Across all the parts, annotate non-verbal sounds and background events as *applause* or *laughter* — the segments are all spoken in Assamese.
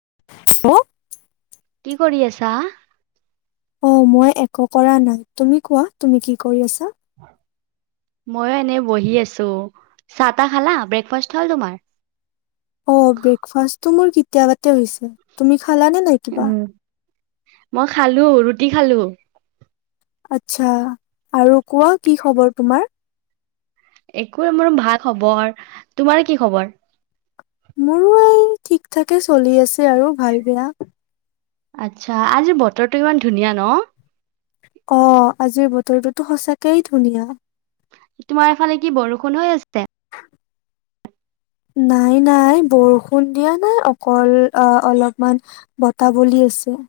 *unintelligible* কি কৰি আছা? অ মই একো কৰা নাই তুমি কোৱা তুমি কি কৰি আছা? মইো এনেই বহি আছো চাহ তাহ খালা ব্ৰেকফাষ্ট হল তোমাৰ? অ ব্ৰেকফাষ্ট তটো মোৰ কেতিয়া পাতে হৈছে তুমি? খালা নে নাই কিবা? উম, মই খালো ৰুটি খালো। আচ্ছা আৰু কোৱা কি খবৰ তোমাৰ? একো মোৰ ভাল খবৰ তোমাৰ কি খবৰ? মোৰো এই ঠিক থাকে চলি আছে আৰু ভাল বেয়া। আচ্ছা আজি বতৰটো ইমান ধুনীয়া ন? অ আজিৰ বতৰটোতো সঁচাকয় ধুনীয়া। তোমাৰ এফালে কি বৰষুণ হৈ আছে? নাই নাই বৰষুণ দিয়া নাই অকল অলপমান বত বলি আছে।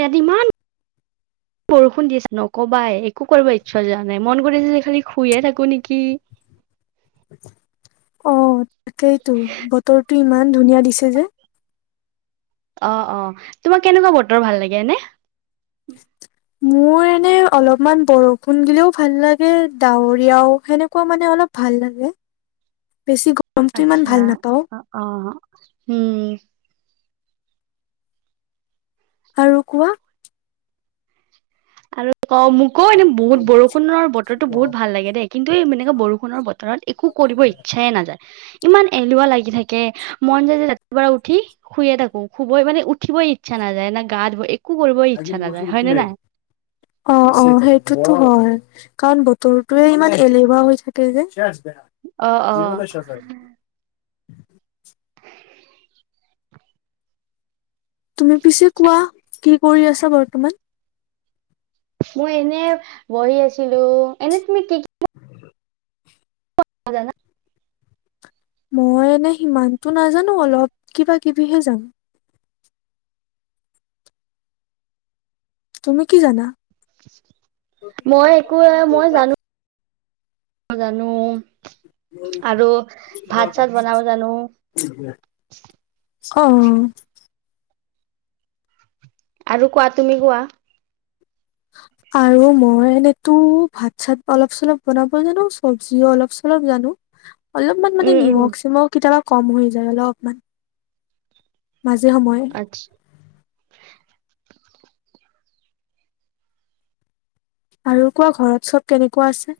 ইয়াত ইমান বৰষুণ দি আছে নকবাই একো কৰিব ইচ্ছা যোৱা নাই মন কৰি আছে যে খালি শুইে থাকো নেকি। অ'। তাকেইতো বতৰটো ইমান ধুনীয়া দিছে যে অ অ তোমাক কেনেকুৱা বতৰ ভাল লাগেনে? মোৰ এনে অলপমান বৰষুণ গিলেও ভাল লাগে ডাৱৰীয়াও সেনেকুৱা মানে অলপ ভাল লাগে বেছি গৰমটো ইমান আচ্ছা ভাল নাপাওঁ আহ, উম'। আৰু কোৱা? আৰু অ মোকো এনে বহুত বৰষুণৰ বতৰো বহুত ভাল লাগে দেই কিন্তু এই এনেকে বৰষুণৰ বতৰত একো কৰিব ইচ্ছাই নাযায় ইমান এলুৱা লাগি থাকে মন যায় যে ৰাতিপুৱা উঠি শুয়ে থাকো শুবই মানে উঠিবই ইচ্ছা নাযায় না গা ধু একো কৰিবই ইচ্ছা নাযায় হয় নে নাই। অ', অ, সেইটোতো হয় কাৰণ তোৰটোৱে ইমান এলেহুৱা হৈছে থাকে অ অ যে *unintelligible* উ। তুমি পিছে কোৱা কি কৰি আছা বৰ্তমান? মই এনে বহি আছো। ছিলো এনেই তুমি কি কি? *unintelligible* মই এনে সিমানতো নাজানো অলপ কিবা কিবিহে জানো। তুমি কি জানা? মই একো মই জানো। জানো আৰু ভাত চাত বনাব জানো অ' আৰু কোৱা তুমি কোৱা। আৰু মই এনেতো ভাত চাত অলপ চলপ বনাব জানো চবজিও অলপ চলপ জানো। অলপমান মানে উম উম নিমখ মই কেতিয়াবা কম হৈ যায় অলপমান। মাজে সময়ে আচ্ছা আৰু কোৱা ঘৰত সব কেনেকুৱা আছে।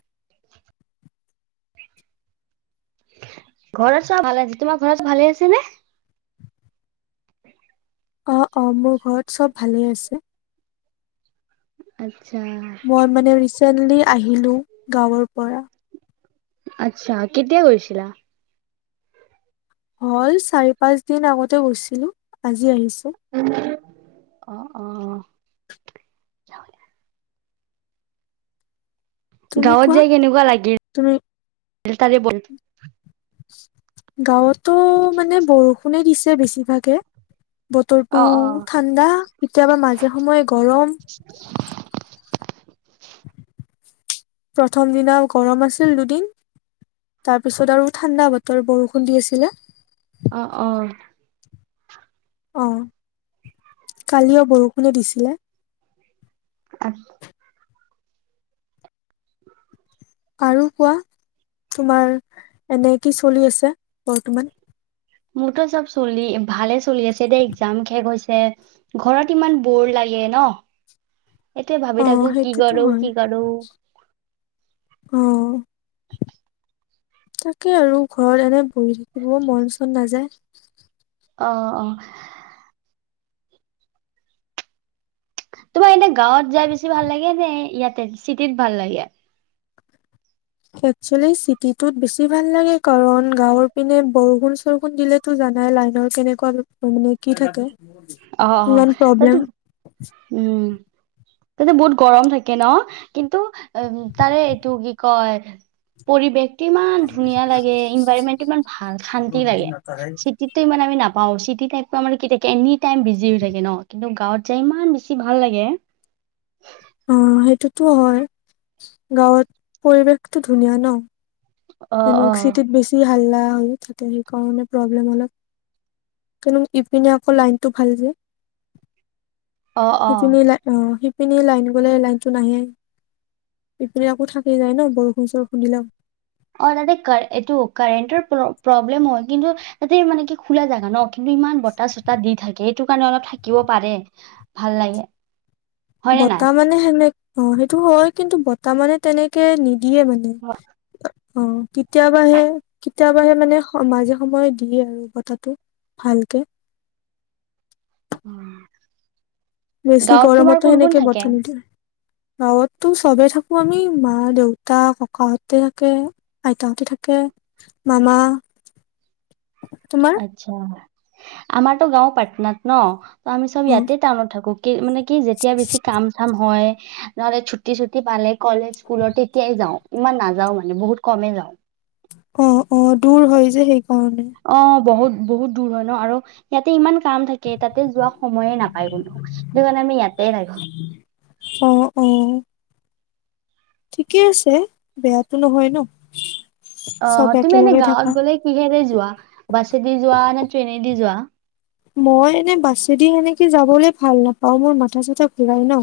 ঘৰত চব ভালে আছে তোমাৰ ঘৰ চ ভালে আছে নে? অ' অ' মোৰ ঘৰত চব ভালেই আছে আ মই মানে, চনলি আহিলোঁ গাঁৱৰ পৰা আচ্ছা কেতিয়া গৈছিলা? হল চাৰি পাঁচ দিন আগতে গৈছিলো আজি আহিছো। উম। অ' অ' তুমি গাঁৱত কোৱা যায় কেনেকুৱা তুমি লাগিল? তাৰে বৰ গাঁৱত টো মানে বৰষুণে দিছ ছে বেছিভাগে। অ বতৰটো অ ঠাণ্ডা, কেতিয়াবা মাজে সময়ে গৰম। প্ৰথম দিনা গৰম আছিল দুদিন তাৰপিছত আৰু ঠাণ্ডা বতৰ বৰষুণ দি আছিলে। অ', অ'। অ', কালিও বৰষুণে দিছিলে। *inaudible* আৰু কোৱা, তোমাৰ এনে কি চলি আছে বৰ্তমান? মোৰতটো চব চলি ভালে চলি আছে দে এক্জাম শেষ হৈছে, ঘৰত ইমান বোৰ লাগে ন'। সেইটোৱে অ ভাবি থাকো কি সেইটোতো কৰোঁ, হয় কি কৰোঁ। তাকেই আৰু ঘৰত এনে বহি থাকিবও মন চন নাযায়। অ', অ'। তোমাৰ এনে গাঁৱত যায় বেছি ভাল লাগে, নে ইয়াতে চিটিত ভাল লাগে? একচুৱেলি চিটিটোত বেছি ভাল লাগে, কাৰণ গাঁৱৰ পিনে বৰষুণ-চৰষুণ দিলেতো জানাই লাইনৰ কেনেকুৱা মানে কি থাকে। অ', অ', ইমান প্ৰব্লেম এটো উম। তাতে বহুত গৰম থাকে ন' কিন্তু *unintelligible* তাৰে এইটো কি কয় পৰিৱেশ টো ইমান ধুনীয়া লাগে, ইনভাইৰমেন্টটো ইমান ভাল, শান্তি লাগে। চিটিতটো ইমান আমি নাপ পাওঁ চিটিতে *unintelligible* কি থাকে, এনি টাইম বিজি হৈ থাকে ন' কিন্তু গাঁৱত যায় ইমান বেছি ভাল লাগে। অ', হেইটোতো হয়। গাঁৱত পৰিৱেশটো ধুনীয়া ন'। অ', *unintelligible* অ'। চিটিত বেছি হাল্লা। *unintelligible* থাকে সেইকাৰণে প্ৰব্লেম অলপ, কিন্তু ইপিনে আকৌ লাইনটো ভাল যে। অ', অ', ইপিনে লা *unintelligible* অ', *unintelligible* ইপিনে লাইন গ'লে লাইনটো নাহেই, এইপিনে আকৌ থাকেই যায় ন' বৰষুণ-চৰষুণ দিলেও। অ', তাতে কাৰে এইটো কাৰেণ্টৰ প্ৰব্লেম হয়, কিন্তু ইয়াতে মানে কি খোলা জাগা ন'। কিন্তু ইমান বতাহ-চতাহ দি থাকে। সেইটো কাৰণে অলপ থাকিব পাৰে ভাল লাগে। হয়নে নাই? বতাহ মানে সেনেক অ' সেইটো হয়, কিন্তু বতাহ মানে তেনেকে নি দিয়ে মানে অ' কেতিয়াবাহে কেতিয়াবাহে মানে মাজে সময়ে দিয়ে আৰু বতাহটো ভালকে। উম। বেছি গৰমত সেনেকে বতাহ নিদিয়ে। গাঁৱতো চবেই থাকো আমি, মা, দেউতা, ককাহঁতে থাকে, আইতাহতে থাকে, মামা তোমাৰ আচ্ছা। আমাৰতো গাঁও পাটনাত ন। ত আমি সব অ ইয়াতে টাউনত থাকো। কি মানে কি যেতিয়া বেছি কাম চাম হয় নহ'লে ছুটি ছুটি পালে। কলেজ, স্কুলত তেতিয়াই যাওঁ। ইমান নাযাও মানে বহুত কমেই যাওঁ। অ'। অ' দূৰ হয় যে সেইকাৰণে। অ বহুত বহুত দূৰ হয় ন আৰু ইয়াতে ইমান কাম থাকে, তাতে যোৱা সময়ে নাপায় কোনো সেই কাৰণে আমি ইয়াতে লাগো অ' অ'। ঠিকেই আছে বেয়াটো নহয় ন। চব অ' তুমি এনে একেলগে গাঁৱত থাকা গ'লে কিহেতে যোৱা বাছেদি যোৱা নে ট্ৰেইনে? দি যোৱা। মই এনে বাছেদি সেনেকে যাবলৈ ভাল নাপাও মোৰ মাথা চাথা ঘূৰাই ন।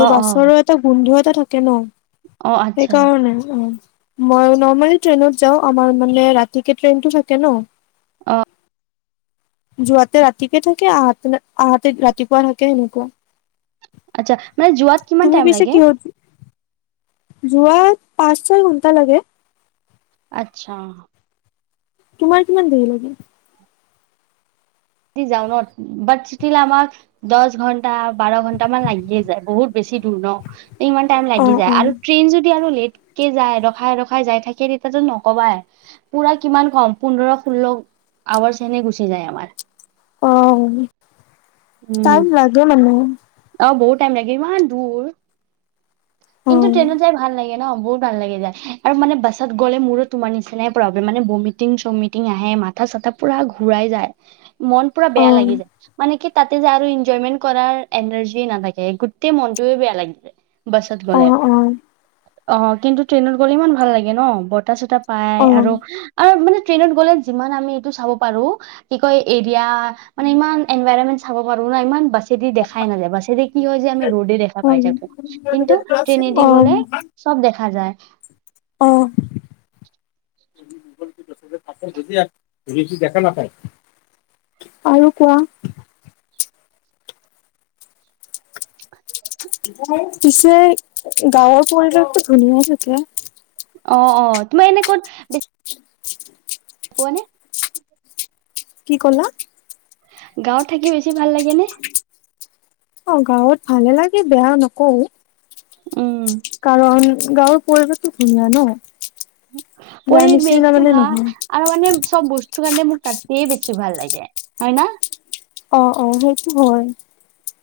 অ অ বাছৰৰ এটা গোন্ধ এ থাকে ন অ সেই আচ্ছা কাৰণে অ মই নৰ্মেলি ট্ৰেইনত যাওঁ আমাৰ মানে ৰাতিকে ট্ৰেইনটো থাকে ন অ যোৱাতে ৰাতিকে থাকে আহাতে আহাতে ৰাতিপুৱা থাকে সেনেকুৱা আছা মানে যোৱাত কিমান তুমি টাইম লাগে যোৱাত পাঁচ ছয় ঘন্টা লাগে আতচ্ছা তোমাৰ কিমান দেৰি লাগে যাওঁ ন বাট চিটিলে আমাক দচ ঘন্টা বাৰ ঘন্টামান লাগিয়ে যায় বহুত বেছি দূৰ ন ইমান টাইম অ লাগি যায় অ আৰু ট্ৰেইন য যদি আৰু লেটকে যায় ৰখাই ৰখাই যাই থাকে তেতিয়াতো নকবাই পুৰা কিমান কম পোন্ধৰ ষোল্ল আৱাৰ্চ এনে গুচি যায় আমাৰ অ উম টাইম লাগে মানে অ বহুত টাইম লাগে ইমান দূৰ অ কিন্তু ট্ৰেইনত যাই ভাল লাগে ন বহুত ভাল লাগে যায় আৰু মানে বাছত গ'লে মোৰো তোমাৰ নিচিনাই প্ৰব্লেম মানে ভমিটিং চমিটিং আহে মাথা চাথা পুৰা ঘূৰাই যায় মন পুৰা অ বেয়া লাগি যায় মানে কি তাতে যে আৰু এনজয়মেন্ট কৰাৰ এনাৰ্জি নাথাকে গোটেই মনটোৱে বেয়া লাগি *unintelligible* অ', কিন্তু ট্ৰেইনত গ'লে ইমান ভাল লাগে ন' বতাহ চতা পাই অ আৰু আৰু মানে ট্ৰইনত গ'লে যিমান আমিটো চাব পাৰ কি কয় এৰিয়া মানে ইমান এনভায়ৰমেন্ট চাব পাৰোঁ না ইমান বাছ ছেদি দেখাই নাযায় বাছেদি কি হয় যে আমি ৰ'ডে দেখা অ পাই থাকোঁ। কিন্তু ট্ৰেনে এদি অ গ'লে চব দেখা যায়। যে দেখা নাপায় আৰু কোৱা। পিছে গাঁৱৰ পৰিৱেশটোত *unintelligible* অ', অ', তোমাৰ এনে ক'ত বে পোৱানে? কি ক'লা? গাঁৱত থাকি বেছি ভাল লাগে নে? অ', গাঁৱত ভালে লাগে, বেয়া নকওঁ। উম। কাৰণ গাঁৱৰ পৰিৱেশটো ধুনীয়া ন'। ইয়াৰ নিচিনা পৰিৱেশটো মানে ভাল নহয় আৰু মানে চব বস্ টোৰ মোক তাতেই বেছি ভাল লাগে, হয় ন'। অ', অ', সেইটো হয়।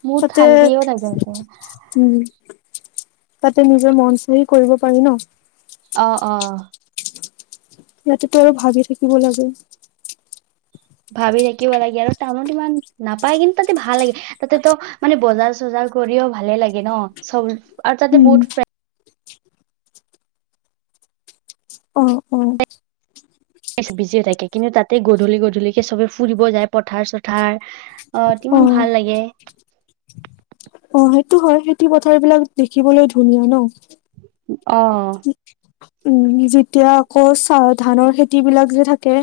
বহুত তাতে, শান্তিও থাকে তাতে। উম। তাতে নিজৰ মন চহি কৰিব পাৰি ন'। অ', অ'। ইয়াতেটো আৰু ভাগি থাকিব লাগে। ভাবি থাকিব লাগে আৰু টাউনত ইমান নাপায় কিন্তু তাতে ভাল লাগে, তাতেটো মানে বজাৰ চজাৰ কৰিও ভালে লাগে ন' চব আৰু তাতে উম বহুত ফ্ৰে অ অ বিজি হৈ থাকে, কিন্তু তাতে গধূলি গধূলিকে চবে ফুৰিব যায়, পথাৰ চথাৰ আহ, অ কিমান ভাল লাগে। অ' সেইটো হয় খেতি পথাৰ বিলাক দেখিবলৈ ধুনীয়া ন। অ'। উম, যেতিয়া আকৌ চাহ ধানৰ খেতি বিলাক যে থাকে।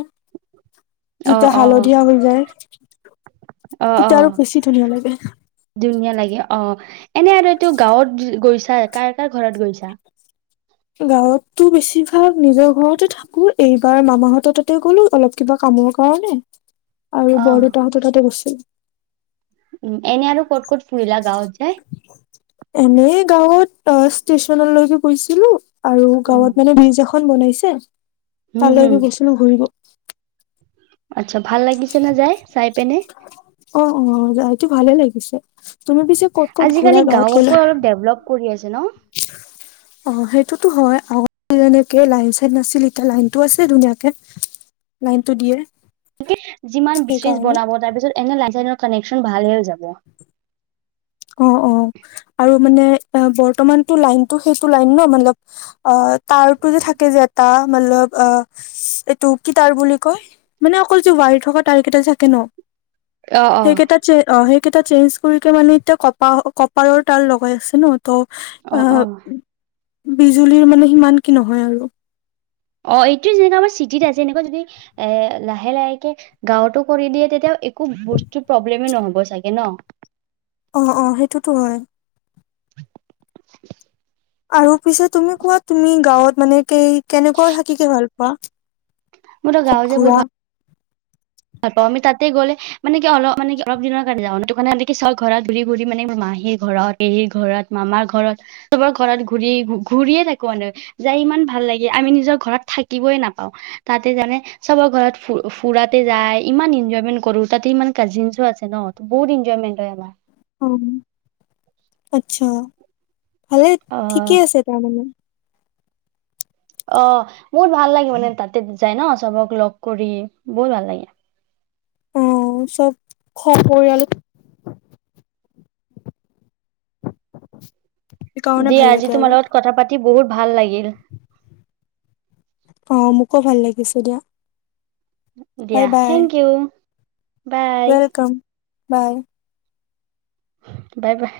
অ যেতিয়া অ হালধীয়া হৈ যায়, অ অ তেতিয়া আৰু বেছি ধুনীয়া লাগে। ধুনীয়া লাগে অ এনে আৰুতটো গাঁৱত গৈছ চ কাৰ কাৰ ঘৰত গৈছা? গাঁৱততটো বেছিভাগ নিজৰ ঘৰতে থাকো, এইবাৰ মামাহঁত তাতে গলো অলপ কিবা কামৰ কাৰণে। আৰু অ বৰদেউতাহঁত তাতে গৈছিলো। উম, এনে আৰু ক'ত ক'ত ফুৰিলা গাঁৱত? যাই এনেই গা অই ত ষ্টেচনলৈকে গৈছিলো। আৰু অ গাঁৱত মানে ব্ৰিজ এখন এখন বনাইছে। হম হম তালৈকো গৈছিলো ঘূৰিব আচ্ছা, ভাল লাগিছে না যাই চাই পেনে? টো ভালে লাগিছে। তুমি পিছে ক'ত ক'ত ঘূৰা আজিকালি গাঁৱত গ'লে গাঁওকো অলপ ডেভলপ কৰি আছে হেল্ল' অ, সেইটোতো হয়, *unintelligible* যেনেকে লাইন চাইন নাছিল, এতিয়া লাইনটো আছে ধুনীয়াকে, লাইনটো দিয়ে। যিমান বিজ চিজ সেইকাৰণে বনাব, তাৰপিছত এনে *unintelligible* কানেকচন ভাল হৈ যায়। অ, অ। আৰু মানে অ, বৰ্তমানটো লাইনটো সেইটো লাইন ন মানে অ তাৰটো যে থাকে যে এটা মলব অ', এইটো কি তাৰ বুলি কয় মানে অকল যে ৱায়াৰ থকা তাৰ কেইটা যে থাকে ন'। অ'। সেইকেইটা চে অ' সেই কেইটা চেঞ্জ কৰিকে মানে এতিয়া কপা কপাৰৰ তাৰ লগাই আছে ন। তো অ', আহ অ', বিজুলীৰ মানে সিমান কি নহয় আৰু অ' এইটোৱে যেনেকে আমাৰ চিটিত আছে, এনেকুৱা যদি এ লাহে লাহেকে গাওঁতো কৰি দিয়ে। তেতিয়া একো বস্তুৰ প্ৰব্লেমেই নহ'ব চাগে ন? অ' অ' সেইটোতো হয়৷ *unintelligible* আৰু পিছে তুমি কোৱা, তুমি গাওঁত মানে কেই কেনেকুৱা থাকিকে ভাল পোৱা? মোৰ তো ক'ত গাঁৱ যে ঘূৰা বহুত ভাল ভাল পাওঁ। আমি তাতে গ'লে মানে কি অলপ মানে কি অলপ দিনৰ কাৰণে যাওঁ৷সিটো কাৰণে চ'ব ঘৰত ঘূৰি ঘূৰি মানে মাহীৰ ঘৰত, পেহীৰ ঘৰত, মামাৰ ঘৰত চবৰ ঘৰত ঘুৰিয়ে ঘুৰিয়ে থাকোঁ৷ মানে যাই ইমান ভাল লাগে৷ আমি নিজৰ ঘৰত থাকিবই নাপাওঁ৷ তাতে জানে চবৰ ঘৰত ফুৰ ফুৰা তাতে যায় ইমান ইনঞ্চয়মেণ্ট কৰোঁ, তাতে ইমান কাজিনছো আছে ন? বহুত এনঞ্চয়মেন্ট হয় আমাৰ৷ অ' আচ্ছা ভালে৷ অ ঠিকেই আছে তাৰমানে অ' বহুত ভাল লাগে মানে তাতে যায় ন চবক লগ কৰি বহুত ভাল লাগে। আহ চ'ব খৰ পৰিয়াল *inaudible* সেইকাৰণে ভাল দিয়া আজি লাগে আৰু তোমাৰ লগত কথা পাত তি বহুত ভাল লাগ গিল অ মোকো ভাল লাগিছে দিয়া৷ বাই দিয়া bye thank you bye welcome bye bye বাহ